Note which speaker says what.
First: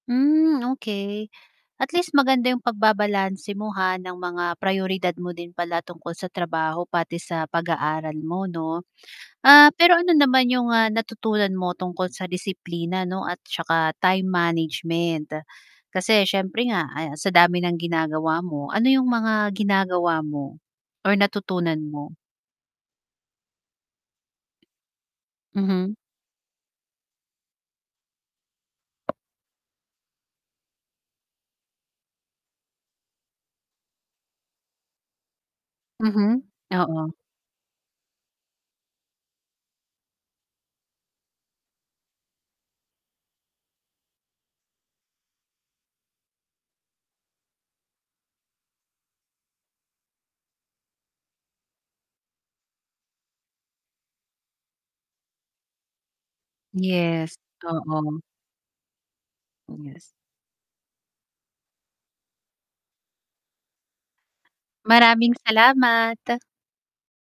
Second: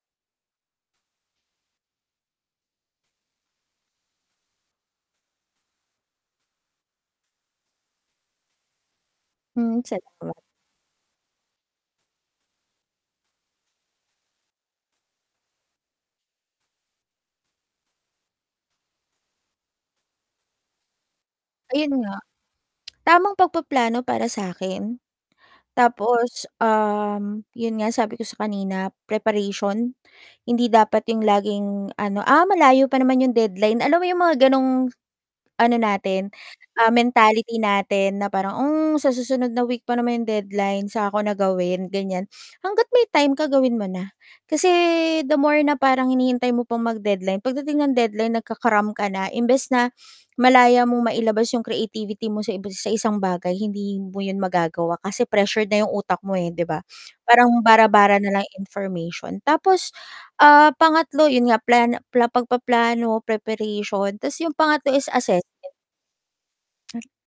Speaker 1: Hmm, okey at least maganda 'yong pagbabalanse mo, ha, ng mga prayoridad mo din pala tungkol sa trabaho pati sa pag-aaral mo, 'no. Ah,
Speaker 2: Hmm.
Speaker 1: pero ano
Speaker 2: [unintelligible]
Speaker 1: naman 'yong, ah, natutunan mo tungkol sa disiplina, 'no, at saka time management? Kasi siyempre nga, ah, sa dami ng ginagawa mo ano 'yong mga ginagawa mo or natutunan
Speaker 2: Ayun
Speaker 1: mo?
Speaker 2: nga. Tamang pagpaplano para sa 'kin
Speaker 1: Mhm.
Speaker 2: tapos, um, 'yon nga sabi ko sa kanina, preparation. Hindi dapat 'yong laging, ano, "Ah, malayo pa naman yung deadline." Alam mo 'yon mga gano'ng ano natin,
Speaker 1: Mhm,
Speaker 2: ah,
Speaker 1: oo.
Speaker 2: mentality natin na parang, "Oh, sa susunod na week pa naman 'yong deadline. Saka ko na gawin." Ganiyan. Hangga't may time ka gawin mo na. Kasi the more na parang hinihintay mo pang mag-deadline pagdating ng deadline nagka-cram ka na. Imbes na malaya mong mailabas 'yong creativity mo sa iba sa isang bagay hindi mo yun magagawa kasi pressured na 'yong utak mo, eh, 'di ba?
Speaker 1: Yes,
Speaker 2: Parang bara-bara
Speaker 1: oo.
Speaker 2: na lang information.
Speaker 1: Hmm,
Speaker 2: Tapos,
Speaker 1: yes.
Speaker 2: ah, pangatlo, 'yon nga plano na pagpaplano, preparation. 'Tas 'yong pangatlo is
Speaker 1: Maraming
Speaker 2: assessment.
Speaker 1: salamat.